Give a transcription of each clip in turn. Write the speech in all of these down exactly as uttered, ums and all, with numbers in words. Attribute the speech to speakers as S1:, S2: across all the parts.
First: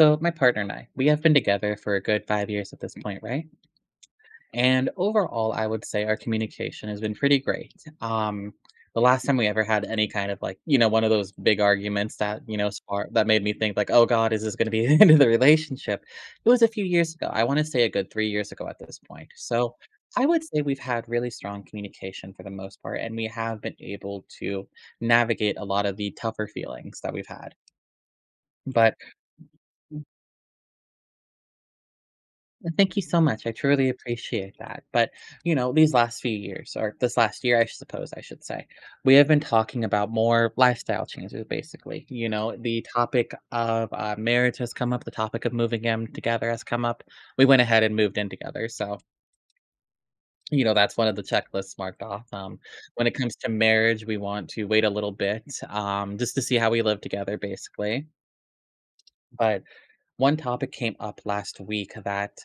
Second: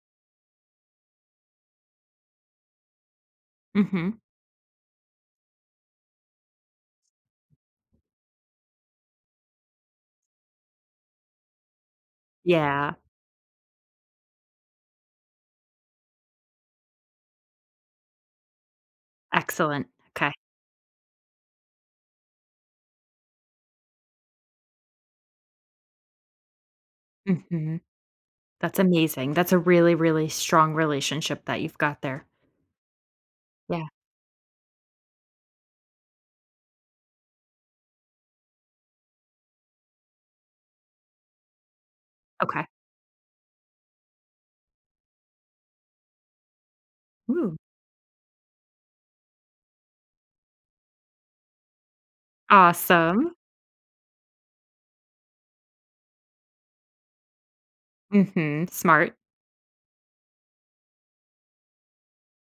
S1: So, my partner and I, we have been together for a good five years at this point, right?
S2: Mhm.
S1: And overall, I would say our communication has been pretty great. Um, the last time we ever had any kind of like, you know, one of those big arguments that, you know,
S2: Yeah.
S1: spark that made me think like, oh God, is this going to be the end of the relationship? It was a few years ago. I want to say a good three years ago at this point. So,
S2: Excellent.
S1: I
S2: Okay.
S1: would say we've had really strong communication for the most part, and we have been able to navigate a lot of the tougher feelings that we've had.
S2: Mhm. That's
S1: But
S2: amazing. That's a really, really strong relationship that you've got there.
S1: well, thank you so much. I
S2: Yeah.
S1: truly appreciate that. But, you know, these last few years, or this last year, I suppose I should say, we have been talking about more lifestyle changes, basically. You know,
S2: Okay.
S1: the topic of uh, marriage has come up, the topic of moving in together has come up. We
S2: Ooh.
S1: went ahead and moved in together. So, you know, that's one of the checklists marked off. Um, when it
S2: Awesome.
S1: comes to marriage, we want to wait a little bit um, just to see how we live together, basically.
S2: Mhm. Smart.
S1: But one topic came up last week that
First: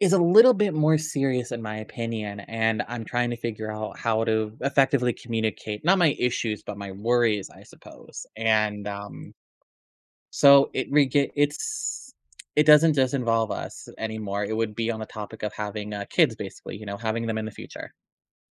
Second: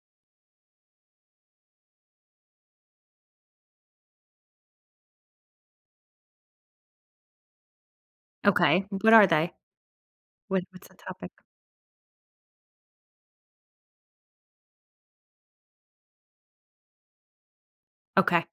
S1: is a little bit more serious in my opinion, and I'm trying to figure out how to effectively communicate not my issues, but my worries, I suppose.
S2: Okay.
S1: And
S2: What are
S1: um,
S2: they? What
S1: so
S2: what's
S1: it
S2: the
S1: re-
S2: topic?
S1: get- it's it doesn't just involve us anymore. It would be on the topic of having uh, kids, basically, you know, having them in the future.
S2: Okay.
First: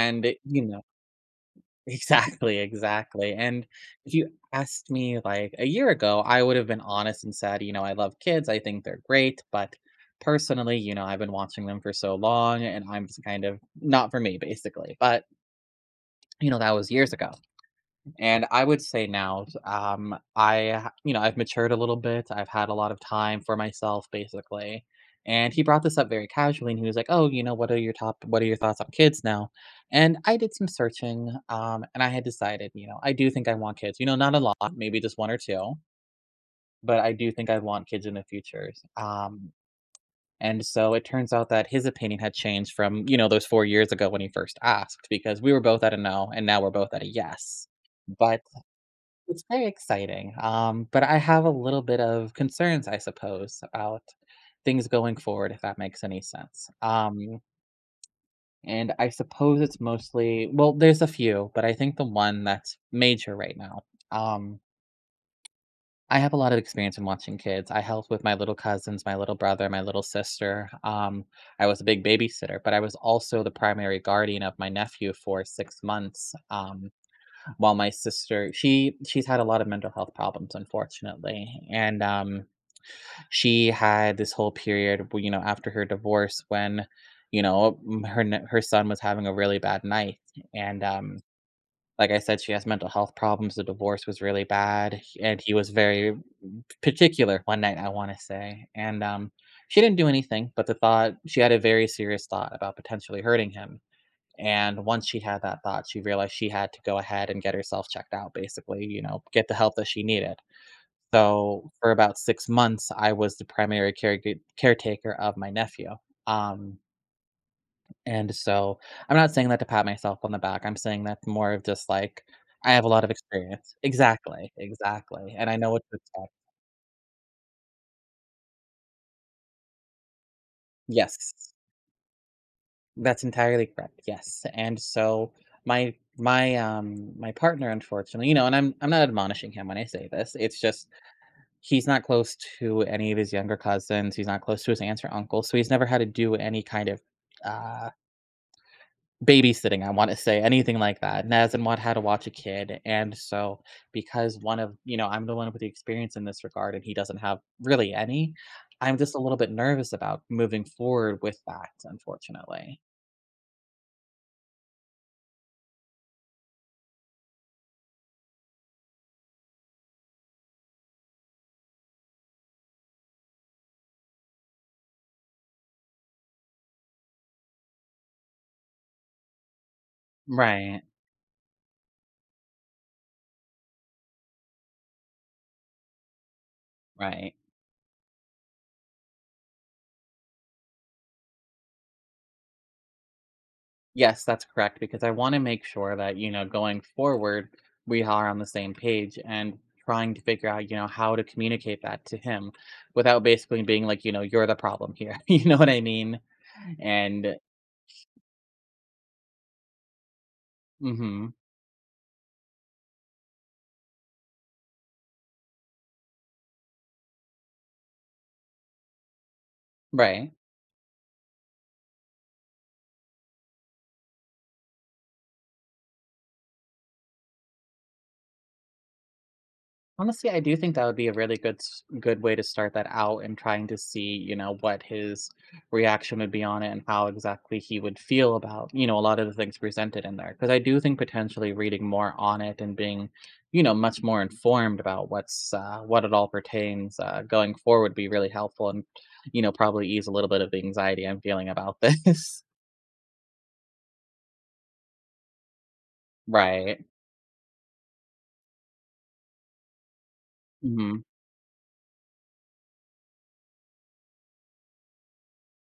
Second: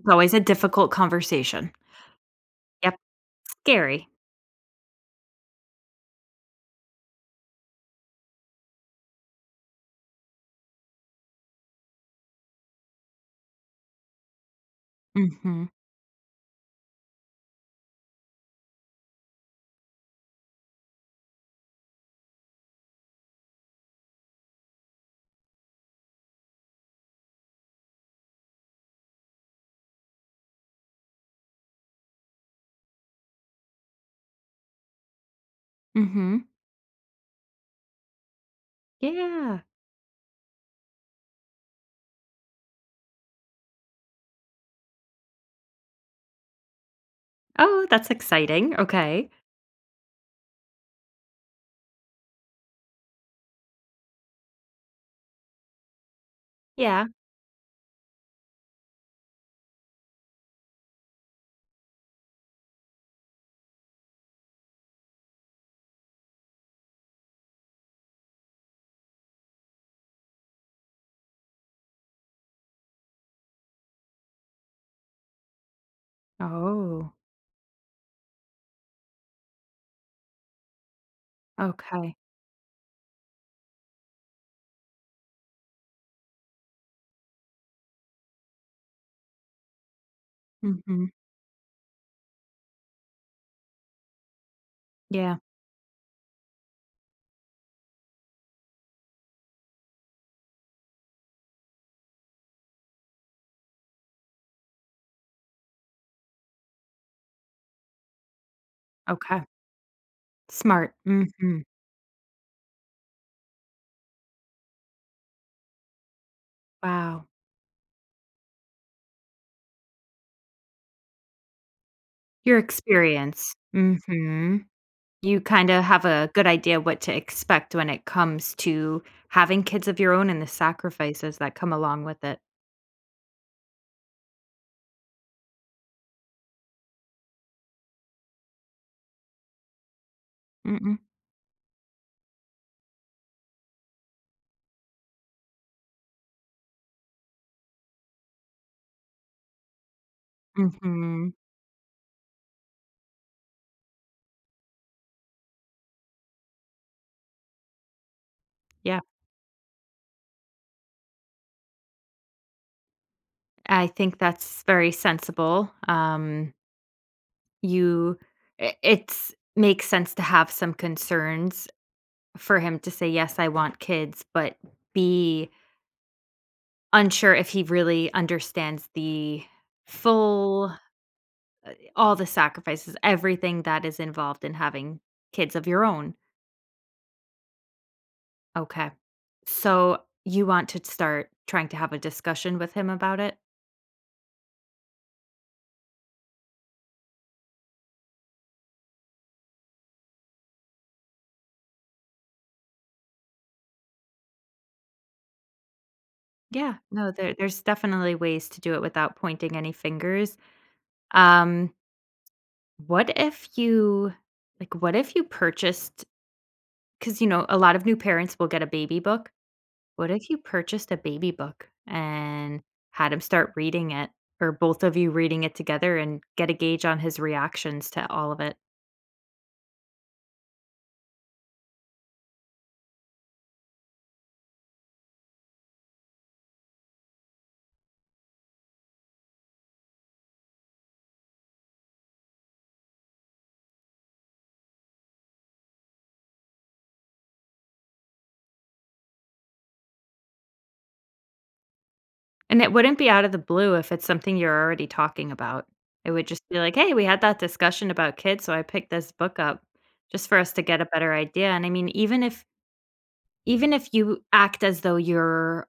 S2: It's always a
S1: you know.
S2: difficult conversation.
S1: Exactly,
S2: Yep.
S1: exactly, and
S2: Scary.
S1: if you asked me, like, a year ago, I would have been honest and said, you know, "I love kids, I think they're great, but personally, you know, I've been watching them for so long, and I'm just kind of not for me, basically," but,
S2: Mhm.
S1: you know, that was years ago. And I would say now, um, I ha you know, I've matured a little bit, I've had a lot of time for myself, basically, and he brought this up very casually, and he was like, "Oh, you know, what are your top what are your thoughts on kids now?" And I did some searching, um, and I had decided, you know, I do think I want kids, you know, not a lot, maybe just one or two,
S2: Mhm.
S1: but I do think I want kids in the future. Um,
S2: Yeah.
S1: and so it turns out that his opinion had changed from, you know, those four years ago when he first asked because we were both at a "no," and now we're both at a "yes."
S2: Oh, that's
S1: But
S2: exciting. Okay.
S1: it's very exciting, um, but I have a little bit of concerns, I suppose, about things going forward, if that makes any sense.
S2: Yeah.
S1: Um, and I suppose it's mostly, well, there's a few, but I think the one that's major right now. Um, I have a lot of experience in watching kids. I helped with my little cousins, my little brother, my little sister. Um, I was a big babysitter, but I was also the primary guardian of my nephew for six months. Um,
S2: Oh.
S1: while my sister she she's had a lot of mental health problems, unfortunately, and
S2: Okay.
S1: um she had this whole period where, you know after her divorce, when you know m- her n- her son was having a really bad night, and
S2: Mhm.
S1: um like I said, she has mental health problems, the divorce was really bad,
S2: Yeah.
S1: and he was very particular one night, I want to say, and um she didn't do anything, but the thought, she had a very serious thought about potentially hurting him, and once she'd had that thought, she realized she had to go ahead and get herself checked out, basically, you know,
S2: Okay.
S1: get the help that she needed.
S2: Smart. Mhm.
S1: So for about six months, I was the primary care- caretaker of my nephew. Um,
S2: Wow.
S1: and so I'm not saying that to pat myself on the back. I'm saying that more of just like
S2: Your
S1: I have a lot of
S2: experience.
S1: experience. Exactly,
S2: Mhm.
S1: exactly.
S2: You
S1: And I know
S2: kinda
S1: what to
S2: have a
S1: expect.
S2: good idea what to expect when it comes to having kids of your own and the
S1: Yes.
S2: sacrifices that come along with it.
S1: That's entirely correct. Yes. And so my my um my partner, unfortunately, you know, and I'm I'm not admonishing him when I say this. It's just
S2: Mm
S1: he's not close to any of his younger cousins. He's not close to his aunts or uncles, so he's never had to do any kind of uh, babysitting, I wanna say, anything like that,
S2: Mhm.
S1: and hasn't wa had to watch a kid, and so because one of you know, I'm the one with the experience in this regard, and he doesn't have really any, I'm
S2: Yeah.
S1: just a little bit nervous about moving forward with that, unfortunately.
S2: I think that's very sensible. Um, you I it's makes sense to have some concerns for him to say, "Yes, I want kids," but be unsure if he really understands the full.
S1: Right,
S2: All the sacrifices, everything that is involved in having kids of your own.
S1: right.
S2: Okay. So you want to start trying to have a discussion with him about it?
S1: Yes, that's correct, because I wanna make sure that, you know, going forward, we are on the same page and trying to figure out, you know, how to communicate that to him without basically being like, you know, "You're the problem here." You know what I mean?
S2: Yeah. No, there
S1: And
S2: there's definitely ways to do it without pointing any fingers.
S1: mhm.
S2: Um, what if you, like what if you purchased cuz you know, a lot of new parents will get a baby book. What if
S1: Right.
S2: you purchased a baby book and had him start reading it, or both of you reading it together, and get a gauge on his reactions to all of it?
S1: Honestly, I do think that would be a really good s good way to start that out and trying to see, you know, what his reaction would be on it and how exactly he would feel about, you know, a lot of the things presented in there. Because I do think potentially reading more on it and being, you know, much more informed about what's uh, what it all pertains, uh, going forward, would be really helpful and, you know, probably ease a little bit of the anxiety I'm feeling about this.
S2: And it wouldn't be out of the blue if it's something you're already talking about. It would just be like,
S1: Right.
S2: "Hey, we had that discussion about kids, so I picked this book up just for us to get a
S1: Mhm.
S2: better idea." And I mean, even if, even if you act as though you're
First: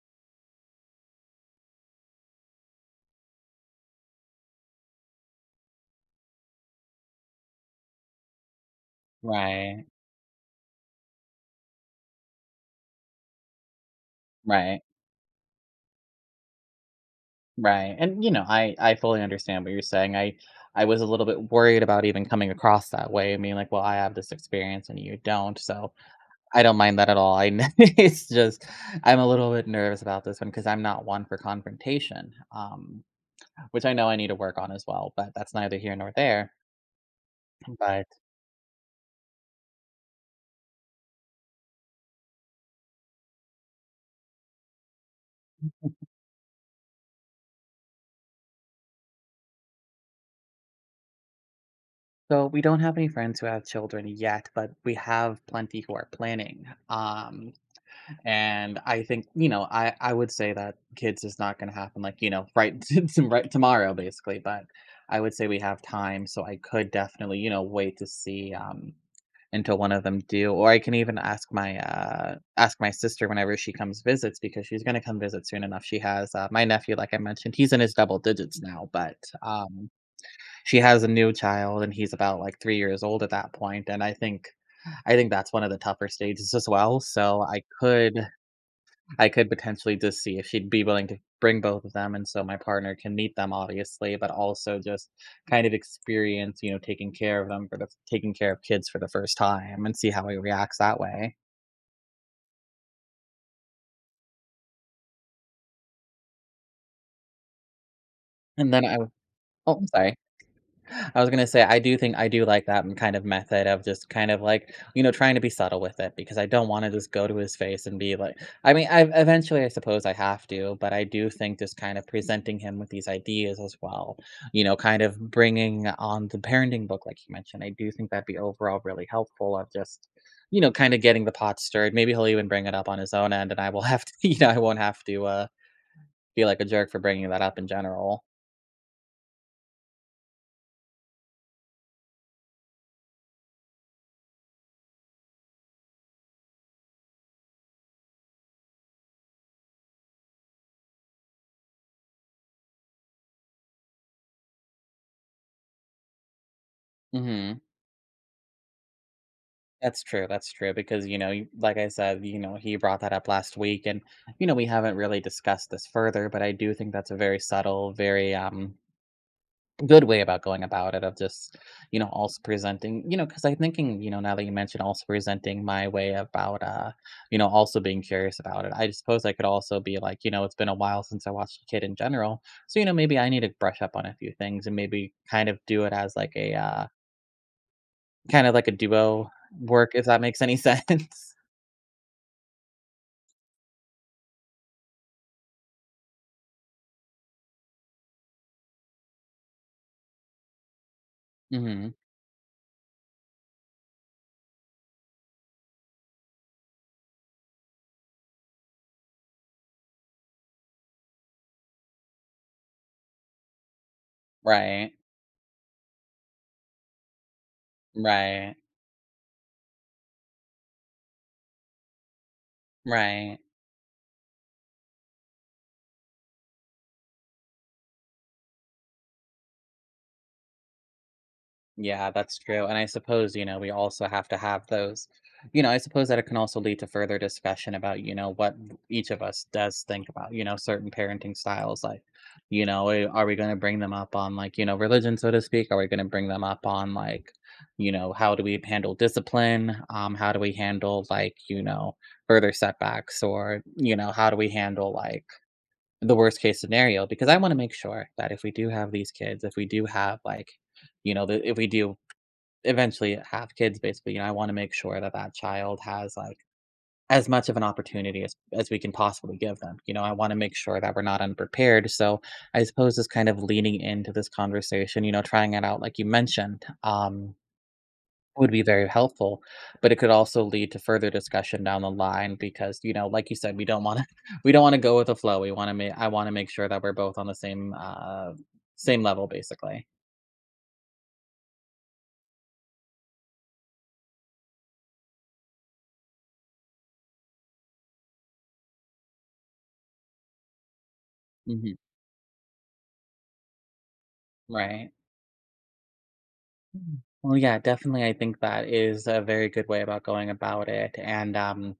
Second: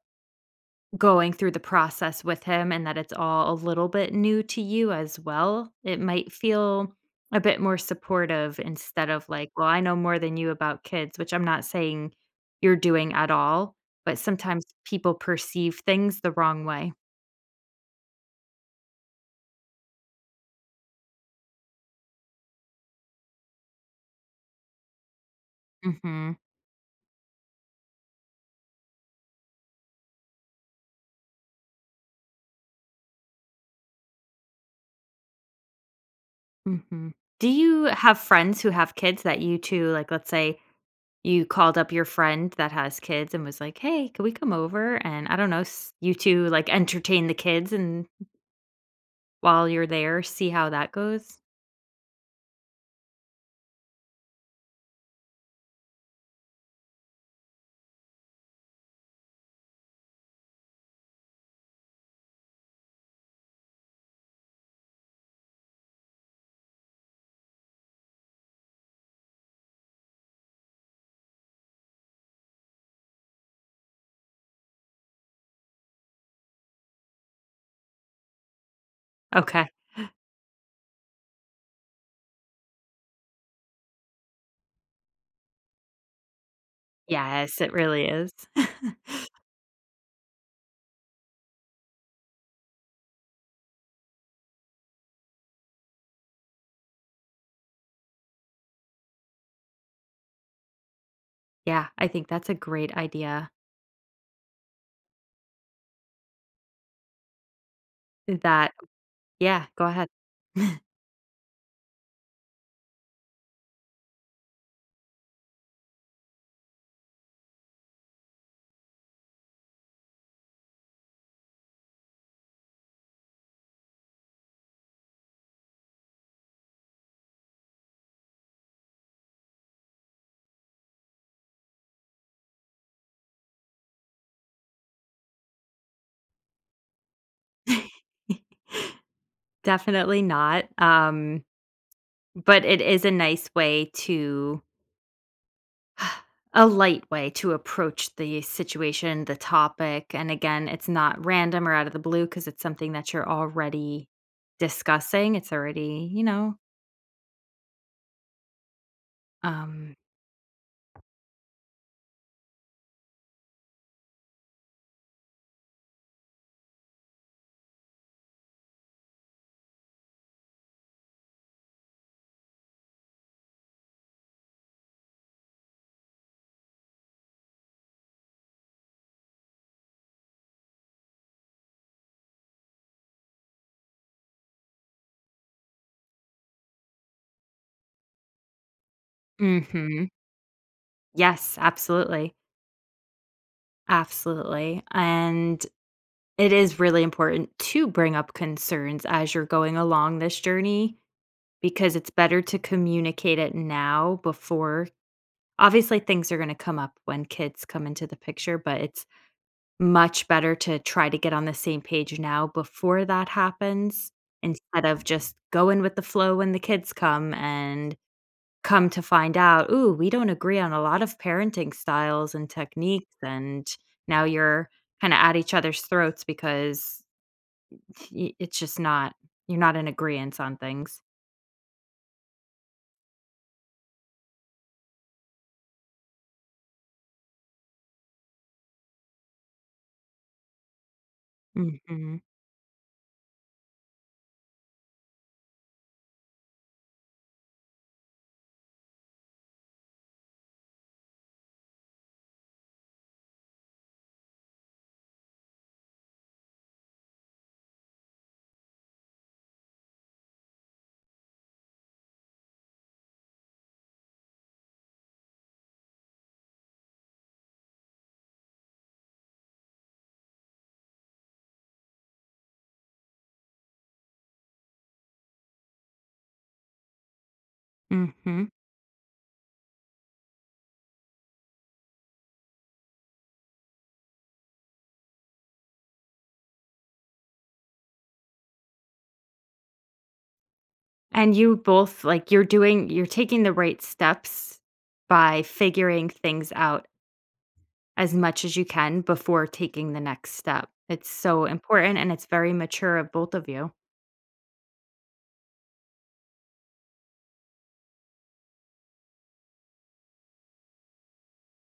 S2: going through the process with him and that it's all a little bit new to you as well, it might feel a bit more supportive instead of like, "Well, I
S1: Right.
S2: know more than you about kids," which I'm not saying you're doing at all, but sometimes
S1: Right.
S2: people perceive things the wrong way.
S1: Right, and, you know, I I fully understand what you're saying. I I was a little bit worried about even coming across that way and being like, "Well, I have this experience and you don't," so
S2: Mhm.
S1: I don't mind that at all. I kn it's just I'm a little bit nervous about this one because 'cause I'm not one for confrontation, um, which I know I need to work on as well, but that's neither here nor there.
S2: Mhm. Do you
S1: But
S2: have friends who have kids that you too, like, let's say you called up your friend that has kids and was like, "Hey, can we come over?" And I don't know, s you two, like, entertain the kids, and while you're there, see how that goes?
S1: so we don't have any friends who have children yet, but we have plenty who are planning, um and I think, you know, I I would say that kids is not gonna happen, like, you know, right to right tomorrow, basically, but I would say we have time, so I could definitely, you know, wait to see, um, until one of them do, or I can even ask my, uh ask my sister whenever she comes visits because she's gonna come visit soon enough. She has, uh my nephew, like I mentioned, he's in his double digits now, but,
S2: Okay.
S1: um, she has a new child, and he's about, like, three years old at that point, point. And I think I think that's one of the tougher stages as well, so
S2: Yes,
S1: I
S2: it really
S1: could
S2: is.
S1: I could potentially just see if she'd be willing to bring both of them, and so my partner can meet them, obviously, but also just kind of experience, you know, taking care of them for the taking care of kids for the first time and see how he reacts that way.
S2: Yeah, I think that's a great idea.
S1: And
S2: That
S1: then I would
S2: Yeah,
S1: oh,
S2: go
S1: I'm
S2: ahead.
S1: sorry. I was gonna say, I do think I do like that m kind of method of just kind of, like, you know, trying to be subtle with it because I don't wanna just go to his face and be like I mean, I eventually, I suppose I have to, but I do think just kind of presenting him with these ideas as well, you know, kind of bringing on the parenting book, like you mentioned. I do think that'd be overall really helpful of just, you know, kinda getting the pot stirred. Maybe he'll even bring it up on his own end, and I will have to you know, I won't have to, uh, feel like a jerk for bringing that up in general.
S2: Definitely not, um, but it is a nice way to, a light way to approach the situation, the topic. And again, it's not random or out of the blue because it's something that you're already discussing. It's already, you know,
S1: Mhm.
S2: um,
S1: That's true. That's true because, you know, you- like I said, you know, he brought that up last week and, you know, we haven't really discussed this further, but I do think that's a very subtle, very um good way about going about it of just, you know, also presenting, you know, cuz I'm thinking, you know, now that you mentioned also presenting my way about uh, you know, also being curious about it. I suppose I could also be like, you know, it's been a while since I watched a kid in general. So, you know, maybe I need to brush up on a few things and maybe kind of do it as like a uh kind of like a duo work, if
S2: mhm.
S1: that makes any sense.
S2: Yes, absolutely. Absolutely. And it is really important to bring up concerns as you're going along this journey,
S1: Mhm.
S2: because it's better to communicate it now before. Obviously, things are going to come up when kids come into the picture, but it's much better to try to get on the same page now before that happens, instead
S1: Right.
S2: of just going with the flow when the kids come and
S1: Right.
S2: come to find out, "Ooh, we don't agree on a lot of parenting styles and techniques,"
S1: Right.
S2: and now you're kinda at each other's throats because y it's just not you're not in agreement on things.
S1: Yeah, that's true, and I suppose, you know, we also have to have those, you know, I suppose that it can also lead to further discussion about, you know, what each of us does think about, you know, certain parenting styles, like,
S2: Mhm,
S1: you know, eh, are we gonna bring them up on, like, you know, religion, so to speak? Are we gonna bring them up on, like, you know, how do we handle discipline? Um, how do we handle, like, you know, further setbacks or, you know, how do we handle, like, the worst case scenario, because I wanna make sure that if we do have these kids, if we do have, like, you know, the if we do eventually have kids, basically, you know, I wanna make sure that that child has, like, as much of an opportunity as as we can possibly give them, you know, I wanna make sure that we're not unprepared, so I suppose it's kind of leaning into this conversation, you know, trying it out like you mentioned, um
S2: mhm.
S1: would be very helpful, but it could also lead to further discussion down the line because, you know, like you said, we don't want to we don't want to go with the flow. We want to make I want to make sure that we're both on the same uh same level, basically.
S2: And you both, like, you're doing you're taking the right steps by figuring things out as much as you can before taking the next step. It's so
S1: Hmm.
S2: important and it's very mature of both of you.
S1: Right. Mm. Well, yeah, definitely, I think that is a very good way about going about it and, um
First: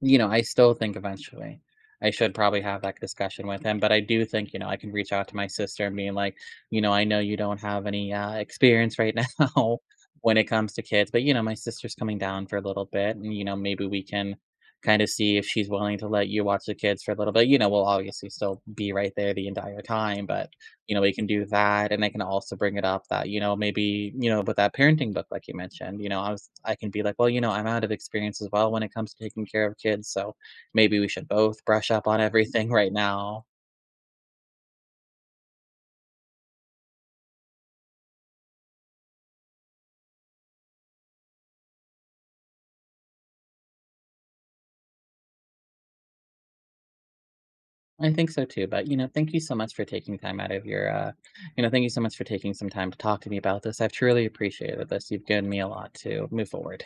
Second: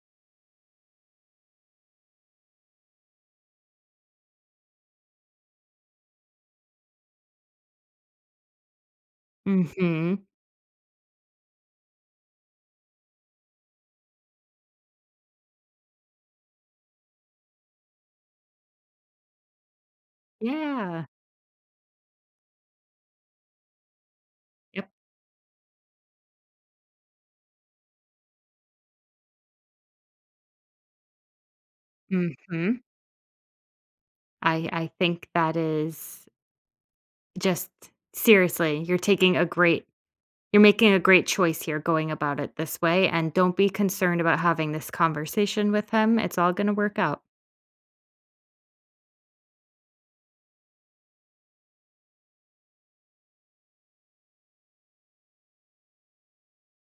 S1: you know, I still think eventually I should probably have that discussion with him. But I do think, you know, I can reach out to my sister and being like, you know, I know you don't have any uh, experience right now
S2: Mhm.
S1: when it comes to kids, but you know, my sister's coming down for a little bit, and you know, maybe we can kind of see if she's willing to let you watch the kids for a little bit. You know, we'll obviously still be right there the entire time, but you know,
S2: Yeah.
S1: we can do that, and I can also bring it up that, you know, maybe, you know, with that
S2: Yep.
S1: parenting book, like you mentioned, you know, I was I can be like, "Well, you know, I'm out of experience as well when it comes to taking care of kids, so maybe we should both brush up on everything
S2: Mhm.
S1: right now."
S2: I I think that is just, seriously, you're taking a great you're making a great choice here going about it this way, and don't be concerned about having this conversation with him. It's all going to work out.
S1: I think so too, but, you know, thank you so much for taking time out of your, uh you know, thank you so much for taking some time to talk to me about this. I've truly appreciated this. You've given me a lot to move forward.